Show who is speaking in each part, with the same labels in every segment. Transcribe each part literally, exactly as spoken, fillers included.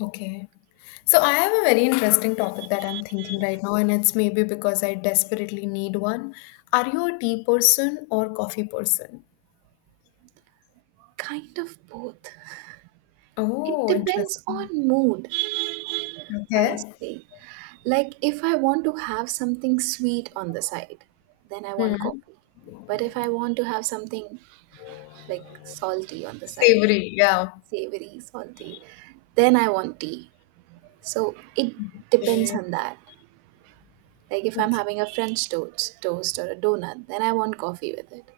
Speaker 1: Okay. So I have a very interesting topic that I'm thinking right now, and it's maybe because I desperately need one. Are you a tea person or coffee person?
Speaker 2: Kind of both. It
Speaker 1: Oh,
Speaker 2: depends
Speaker 1: interesting.
Speaker 2: on mood,
Speaker 1: Okay.
Speaker 2: honestly. Like, if I want to have something sweet on the side, then I want
Speaker 1: Hmm.
Speaker 2: coffee. But if I want to have something like salty on the side,
Speaker 1: Savory, yeah.
Speaker 2: savory, salty, then I want tea. So it depends
Speaker 1: Okay.
Speaker 2: on that. Like, if I'm
Speaker 1: Okay.
Speaker 2: having a French toast, toast or a donut, then I want coffee with it.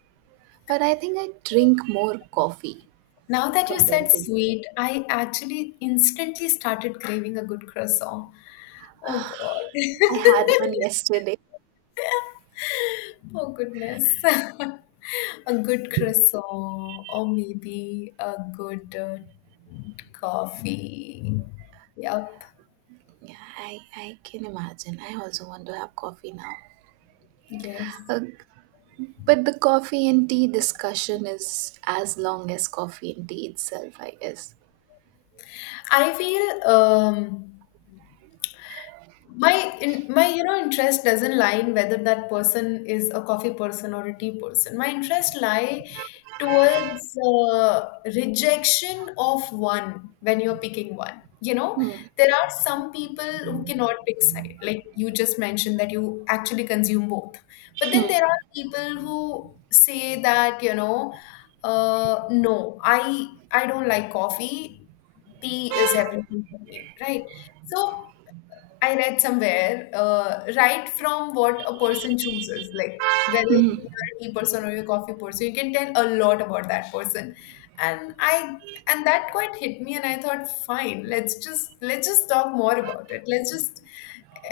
Speaker 2: But I think I drink more coffee
Speaker 1: Now that you said
Speaker 2: comparatively.
Speaker 1: sweet, I actually instantly started craving a good croissant. Oh God.
Speaker 2: I had one yesterday.
Speaker 1: Oh goodness. A good croissant or maybe a good uh, coffee. Yup.
Speaker 2: Yeah, I, I can imagine. I also want to have coffee now.
Speaker 1: Yes.
Speaker 2: Uh, but the coffee and tea discussion is as long as coffee and tea itself, I guess.
Speaker 1: I feel um my in, my you know interest doesn't lie in whether that person is a coffee person or a tea person. My interest lie towards uh, rejection of one when you're picking one you know
Speaker 2: Hmm.
Speaker 1: There are some people who cannot pick side, like you just mentioned that you actually consume both, but then there
Speaker 2: Hmm.
Speaker 1: are people who say that you know uh, no, i i don't like coffee, tea is everything for me, right? So I read somewhere, uh, right from what a person chooses, like whether
Speaker 2: Hmm.
Speaker 1: you're a tea person or you're a coffee person, you can tell a lot about that person. And I and that quite hit me, and I thought, fine, let's just let's just talk more about it. Let's just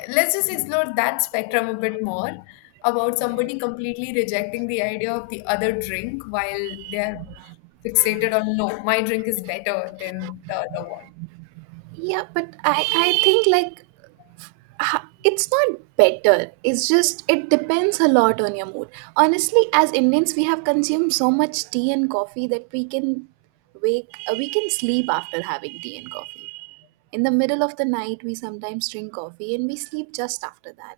Speaker 1: let's just explore that spectrum a bit more about somebody completely rejecting the idea of the other drink while they're fixated on, no, my drink is better than the other one.
Speaker 2: Yeah, but I, I think like ha- it's not better. It's just it depends a lot on your mood. Honestly, as Indians, we have consumed so much tea and coffee that we can wake uh, we can sleep after having tea and coffee. In the middle of the night, we sometimes drink coffee and we sleep just after that,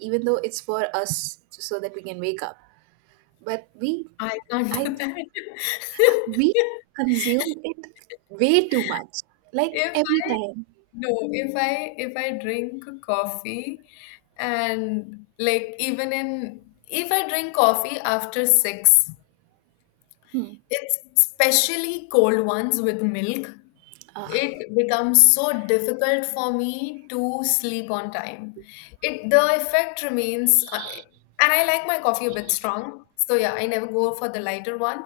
Speaker 2: even though it's for us so that we can wake up. But we,
Speaker 1: I can't
Speaker 2: I
Speaker 1: do
Speaker 2: think,
Speaker 1: that.
Speaker 2: we consume it way too much, like
Speaker 1: If
Speaker 2: every
Speaker 1: I
Speaker 2: time.
Speaker 1: no, if I if I drink coffee, and like even in if I drink coffee after six.
Speaker 2: Hmm.
Speaker 1: It's especially cold ones with milk.
Speaker 2: Ugh.
Speaker 1: It becomes so difficult for me to sleep on time. It The effect remains, uh, and I like my coffee a bit strong, so yeah, I never go for the lighter one.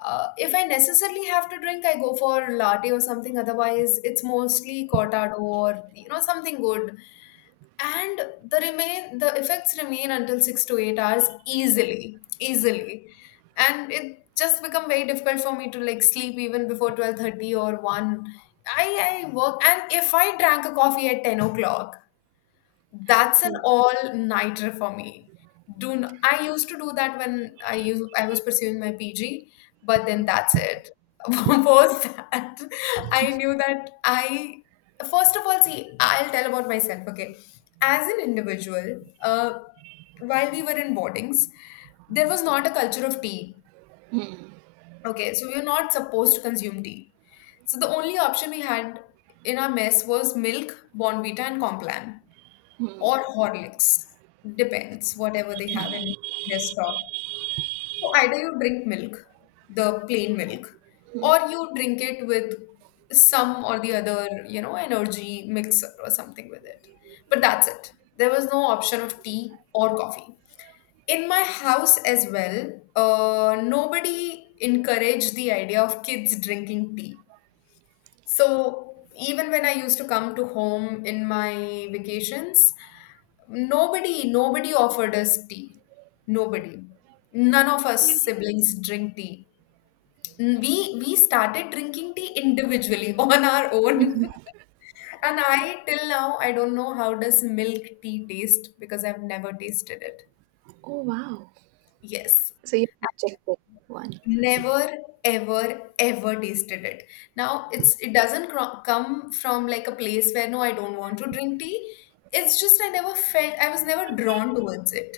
Speaker 1: Uh, if I necessarily have to drink, I go for latte or something. Otherwise, it's mostly cortado or, you know, something good, and the remain the effects remain until six to eight hours, easily easily and it just become very difficult for me to like sleep even before twelve thirty or one. I i work, and if I drank a coffee at ten o'clock, that's an
Speaker 2: Hmm.
Speaker 1: all-nighter for me. Do n- I used to do that when I used I was pursuing my P G, but then that's it. Post that, I knew that I first of all, see, I'll tell about myself. Okay, as an individual, uh, while we were in boardings, there was not a culture of tea.
Speaker 2: Hmm.
Speaker 1: Okay, so we were not supposed to consume tea. So the only option we had in our mess was milk, Bonvita, and Complan or
Speaker 2: Hmm.
Speaker 1: Horlicks, depends, whatever they have in their stock. So either you drink milk, the plain milk, or you drink it with some or the other, you know, energy mixer or something with it. But that's it. There was no option of tea or coffee. In my house as well, uh, nobody encouraged the idea of kids drinking tea. So even when I used to come to home in my vacations, nobody, nobody offered us tea. Nobody. None of us siblings drink tea. We we started drinking tea individually on our own. And I till now I don't know how does milk tea taste, because I've never tasted it.
Speaker 2: Oh, wow.
Speaker 1: Yes.
Speaker 2: So you have to check that one.
Speaker 1: Never, ever, ever tasted it. Now it's it doesn't cro- come from like a place where, no, I don't want to drink tea. It's just i never felt I was never drawn towards it.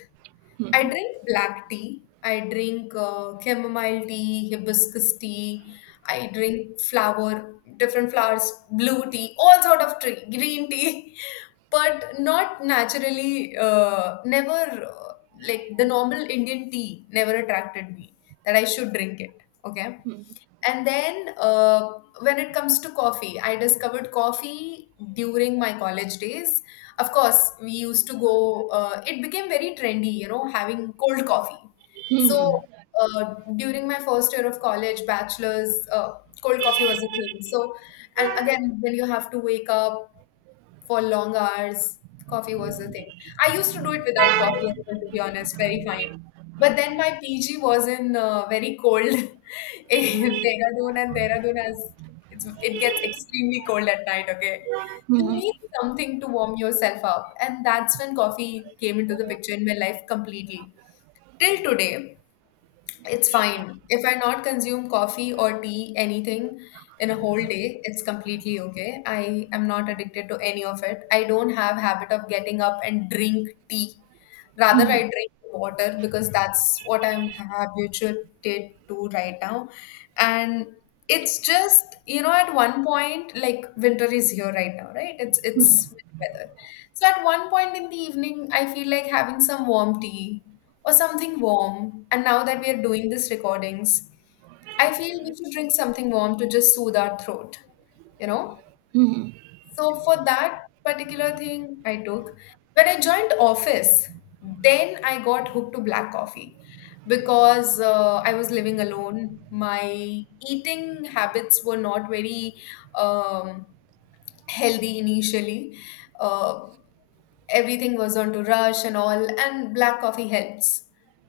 Speaker 1: I
Speaker 2: Hmm.
Speaker 1: drink black tea. I drink uh, chamomile tea, hibiscus tea. I drink flower, different flowers, blue tea, all sort of tea, green tea, but not naturally. Uh, never uh, like the normal Indian tea never attracted me that I should drink it. Okay,
Speaker 2: Hmm.
Speaker 1: and then uh, when it comes to coffee, I discovered coffee during my college days. Of course, we used to go, uh, it became very trendy, you know, having cold coffee. So
Speaker 2: Hmm.
Speaker 1: uh, during my first year of college, bachelor's, uh, cold coffee was a thing. So, and again, when you have to wake up for long hours. Coffee was the thing. I used to do it without coffee, as well, to be honest, very fine. But then my P G was in uh, very cold in Dehradun, and Dehradun has it's it gets extremely cold at night. Okay, so you
Speaker 2: Hmm.
Speaker 1: need something to warm yourself up, and that's when coffee came into the picture in my life completely. Till today, it's fine. If I not consume coffee or tea, anything in a whole day, it's completely okay. I am not addicted to any of it. I don't have habit of getting up and drink tea. Rather,
Speaker 2: Hmm. Hmm.
Speaker 1: I drink water, because that's what I'm habituated to right now. And it's just, you know, at one point, like winter is here right now, right? It's
Speaker 2: Hmm.
Speaker 1: it's winter, so at one point in the evening, I feel like having some warm tea or something warm. And now that we are doing these recordings, I feel we should drink something warm to just soothe our throat, you know?
Speaker 2: Hmm.
Speaker 1: So for that particular thing, I took. When I joined office, then I got hooked to black coffee because uh, I was living alone. My eating habits were not very um, healthy initially. Uh, everything was on to rush and all, and black coffee helps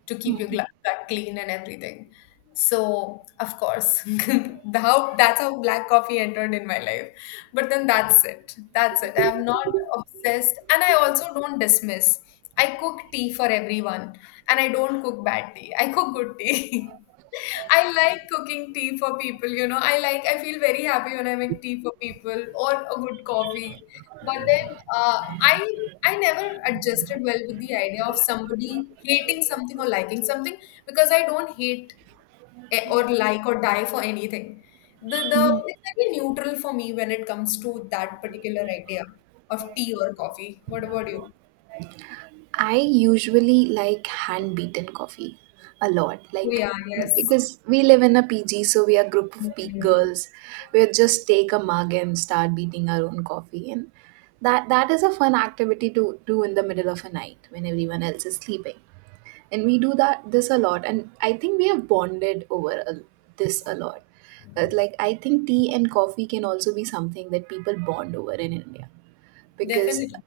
Speaker 1: to keep your
Speaker 2: Hmm.
Speaker 1: gla- gut clean and everything. So of course the how that's how black coffee entered in my life. But then that's it that's it I'm not obsessed, and I also don't dismiss. I cook tea for everyone, and I don't cook bad tea, I cook good tea. I like cooking tea for people, you know. i like I feel very happy when I make tea for people, or a good coffee. But then uh, i I never adjusted well with the idea of somebody hating something or liking something, because I don't hate, eh, or like, or die for anything. The the
Speaker 2: Hmm.
Speaker 1: It's very neutral for me when it comes to that particular idea of tea or coffee. What about you?
Speaker 2: I usually like hand beaten coffee a lot,
Speaker 1: Oh,
Speaker 2: like
Speaker 1: yeah, yes.
Speaker 2: because we live in a P G, so we are a group of peak
Speaker 1: Mm.
Speaker 2: girls. We just take a mug and start beating our own coffee, and that that is a fun activity to do in the middle of a night when everyone else is sleeping. And we do that this a lot, and I think we have bonded over a, this a lot. Uh, like, I think tea and coffee can also be something that people bond over in India because
Speaker 1: Definitely.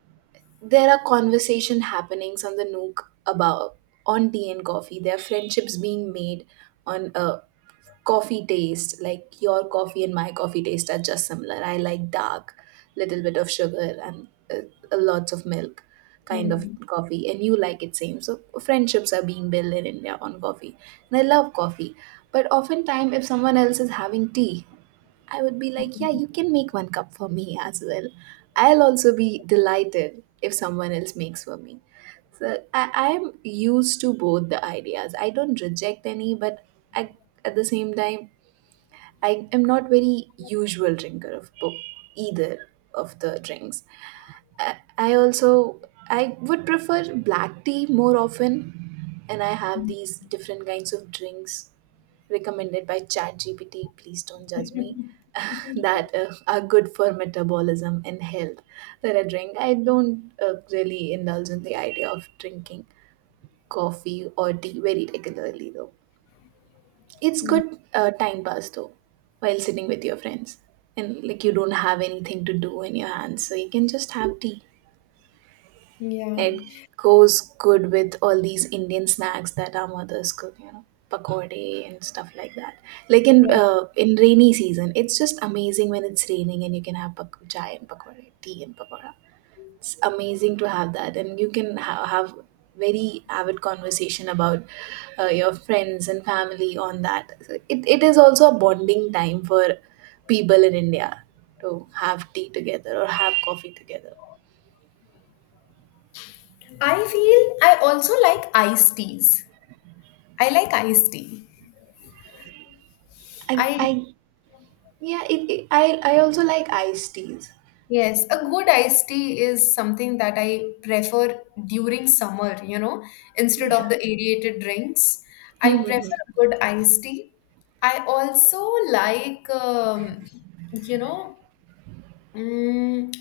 Speaker 2: there are conversation happenings on the nook about on tea and coffee. There are friendships being made on a coffee taste. Like, your coffee and my coffee taste are just similar. I like dark, little bit of sugar and uh, lots of milk kind of
Speaker 1: Mm.
Speaker 2: coffee, and you like it same. So friendships are being built in India on coffee, and I love coffee. But oftentimes if someone else is having tea, I would be like, yeah, you can make one cup for me as well. I'll also be delighted if someone else makes for me. So I, I'm used to both the ideas. I don't reject any, but I, at the same time, I am not very usual drinker of bo- either of the drinks. I, I also I would prefer black tea more often, and I have these different kinds of drinks recommended by ChatGPT, please don't judge me, that uh, are good for metabolism and health that I drink. I don't uh, really indulge in the idea of drinking coffee or tea very regularly though. It's
Speaker 1: Mm.
Speaker 2: good uh, time pass though, while sitting with your friends and like you don't have anything to do in your hands, so you can just have tea.
Speaker 1: Yeah.
Speaker 2: It goes good with all these Indian snacks that our mothers cook, you know, pakode and stuff like that. Like in
Speaker 1: Yes.
Speaker 2: uh, in rainy season, it's just amazing when it's raining and you can have pak- chai and pakode, tea and pakora. It's amazing to have that, and you can ha- have very avid conversation about uh, your friends and family on that. It it is also a bonding time for people in India to have tea together or have coffee together.
Speaker 1: I feel I also like iced teas. I like iced tea.
Speaker 2: I,
Speaker 1: I.
Speaker 2: I Yeah, it, it, I I also like iced teas.
Speaker 1: Yes, a good iced tea is something that I prefer during summer, you know, instead of
Speaker 2: Yeah.
Speaker 1: the aerated drinks. I prefer a good iced tea. I also like, um, you know, mm,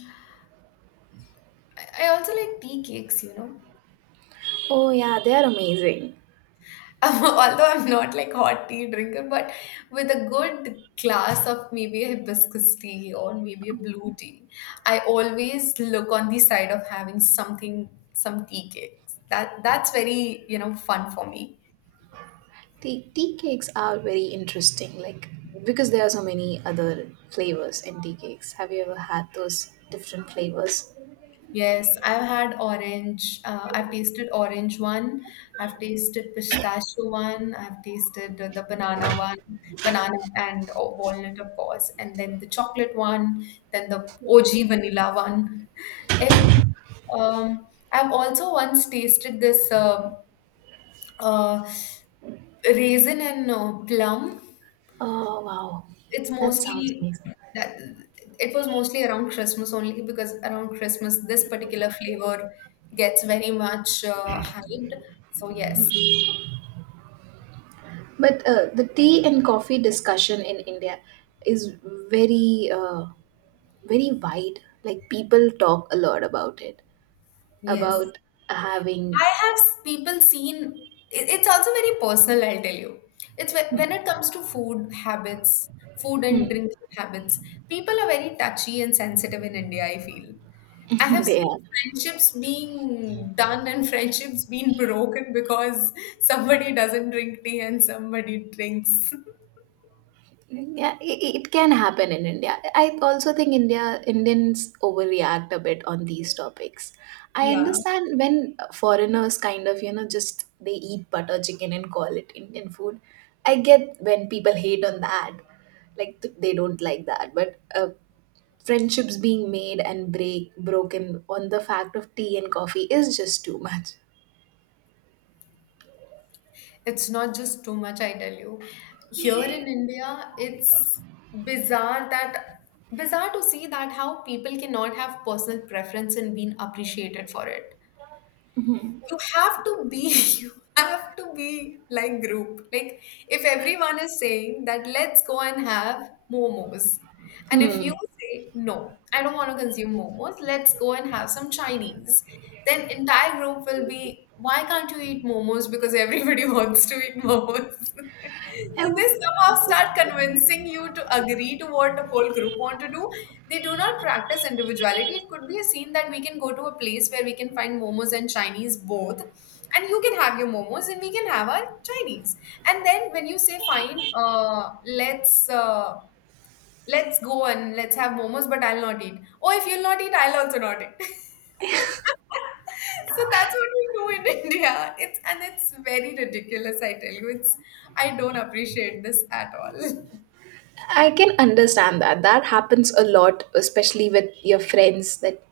Speaker 1: I I also like tea cakes, you know.
Speaker 2: Oh yeah, they are amazing.
Speaker 1: I'm, although I'm not like hot tea drinker, but with a good glass of maybe a hibiscus tea or maybe a blue tea, I always look on the side of having something, some tea cakes. That that's very, you know, fun for me.
Speaker 2: Tea, tea cakes are very interesting, like because there are so many other flavors in tea cakes. Have you ever had those different flavors?
Speaker 1: Yes, I've had orange. Uh, I've tasted orange one. I've tasted pistachio one. I've tasted the, the banana one, banana and o- walnut, of course, and then the chocolate one, then the O G vanilla one. Every, um, I've also once tasted this uh, uh, raisin and uh, plum.
Speaker 2: Oh wow,
Speaker 1: it's
Speaker 2: that sounds
Speaker 1: mostly
Speaker 2: amazing.
Speaker 1: that it was mostly around Christmas only, because around Christmas this particular flavor gets very much uh, hyped. So yes,
Speaker 2: But uh, the tea and coffee discussion in India is very uh, very wide. Like people talk a lot about it,
Speaker 1: yes,
Speaker 2: about having.
Speaker 1: I have s- people seen. It, it's also very personal. I'll tell you, it's whe- when it comes to food habits, food
Speaker 2: Hmm.
Speaker 1: and drinking habits. People are very touchy and sensitive in India, I feel. I have
Speaker 2: They
Speaker 1: seen
Speaker 2: are.
Speaker 1: friendships being done and friendships being broken because somebody doesn't drink tea and somebody drinks.
Speaker 2: Yeah, i- i- it can happen in India. I also think India Indians overreact a bit on these topics. I
Speaker 1: Yeah.
Speaker 2: understand when foreigners kind of, you know, just they eat butter chicken and call it Indian food. I get when people hate on that. Like th- they don't like that, but uh, friendships being made and break broken on the fact of tea and coffee is just too much.
Speaker 1: It's not just too much, I tell you. Here in India, it's bizarre that bizarre to see that how people cannot have personal preference and being appreciated for it. You have to be you have to be like group, like if everyone is saying that let's go and have momos, and if you
Speaker 2: Hmm.
Speaker 1: say, no, I don't want to consume momos, let's go and have some Chinese, then entire group will be, why can't you eat momos, because everybody wants to eat momos, so they somehow start convincing you to agree to what the whole group want to do. They do not practice individuality. It could be a scene that we can go to a place where we can find momos and Chinese both, and you can have your momos and we can have our Chinese. And then when you say fine, uh, let's uh, let's go and let's have momos, but I'll not eat. Oh, if you'll not eat, I'll also not eat. So that's what we do in India. It's, and it's very ridiculous, I tell you. It's. I don't appreciate this at all.
Speaker 2: I can understand that. That happens a lot, especially with your friends. That,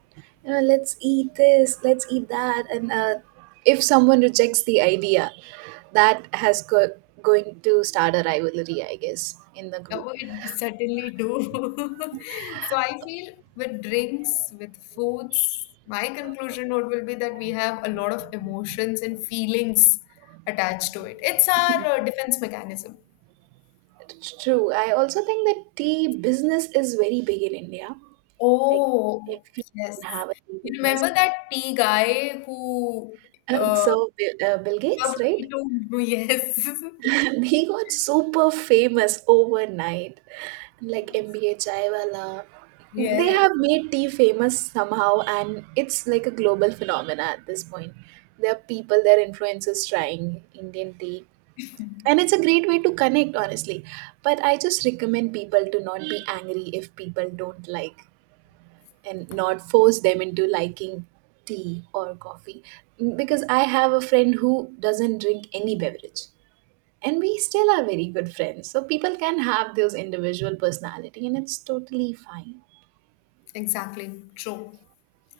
Speaker 2: you know, let's eat this, let's eat that, and uh, if someone rejects the idea, that has go- going to start a rivalry, I guess, in the group.
Speaker 1: Oh, it certainly do. So I feel, with drinks, with foods, my conclusion note will be that we have a lot of emotions and feelings attached to it. It's our uh, defense mechanism.
Speaker 2: It's true. I also think that tea business is very big in India. Like
Speaker 1: Oh. Yes.
Speaker 2: everyone have a tea
Speaker 1: You
Speaker 2: business.
Speaker 1: remember that tea guy who
Speaker 2: Uh,
Speaker 1: uh,
Speaker 2: so Bill, uh, Bill
Speaker 1: served
Speaker 2: Gates, right?
Speaker 1: tea to, yes.
Speaker 2: He got super famous overnight, like M B A chaiwala. They
Speaker 1: Yes.
Speaker 2: have made tea famous somehow, and it's like a global phenomena at this point. There are people, there are influencers trying Indian tea, and it's a great way to connect, honestly. But I just recommend people to not be angry if people don't like, and not force them into liking tea or coffee, because I have a friend who doesn't drink any beverage, and we still are very good friends. So people can have those individual personality, and it's totally fine.
Speaker 1: Exactly. True.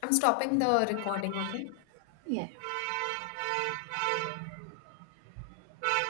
Speaker 1: I'm stopping the recording, okay?
Speaker 2: Yeah.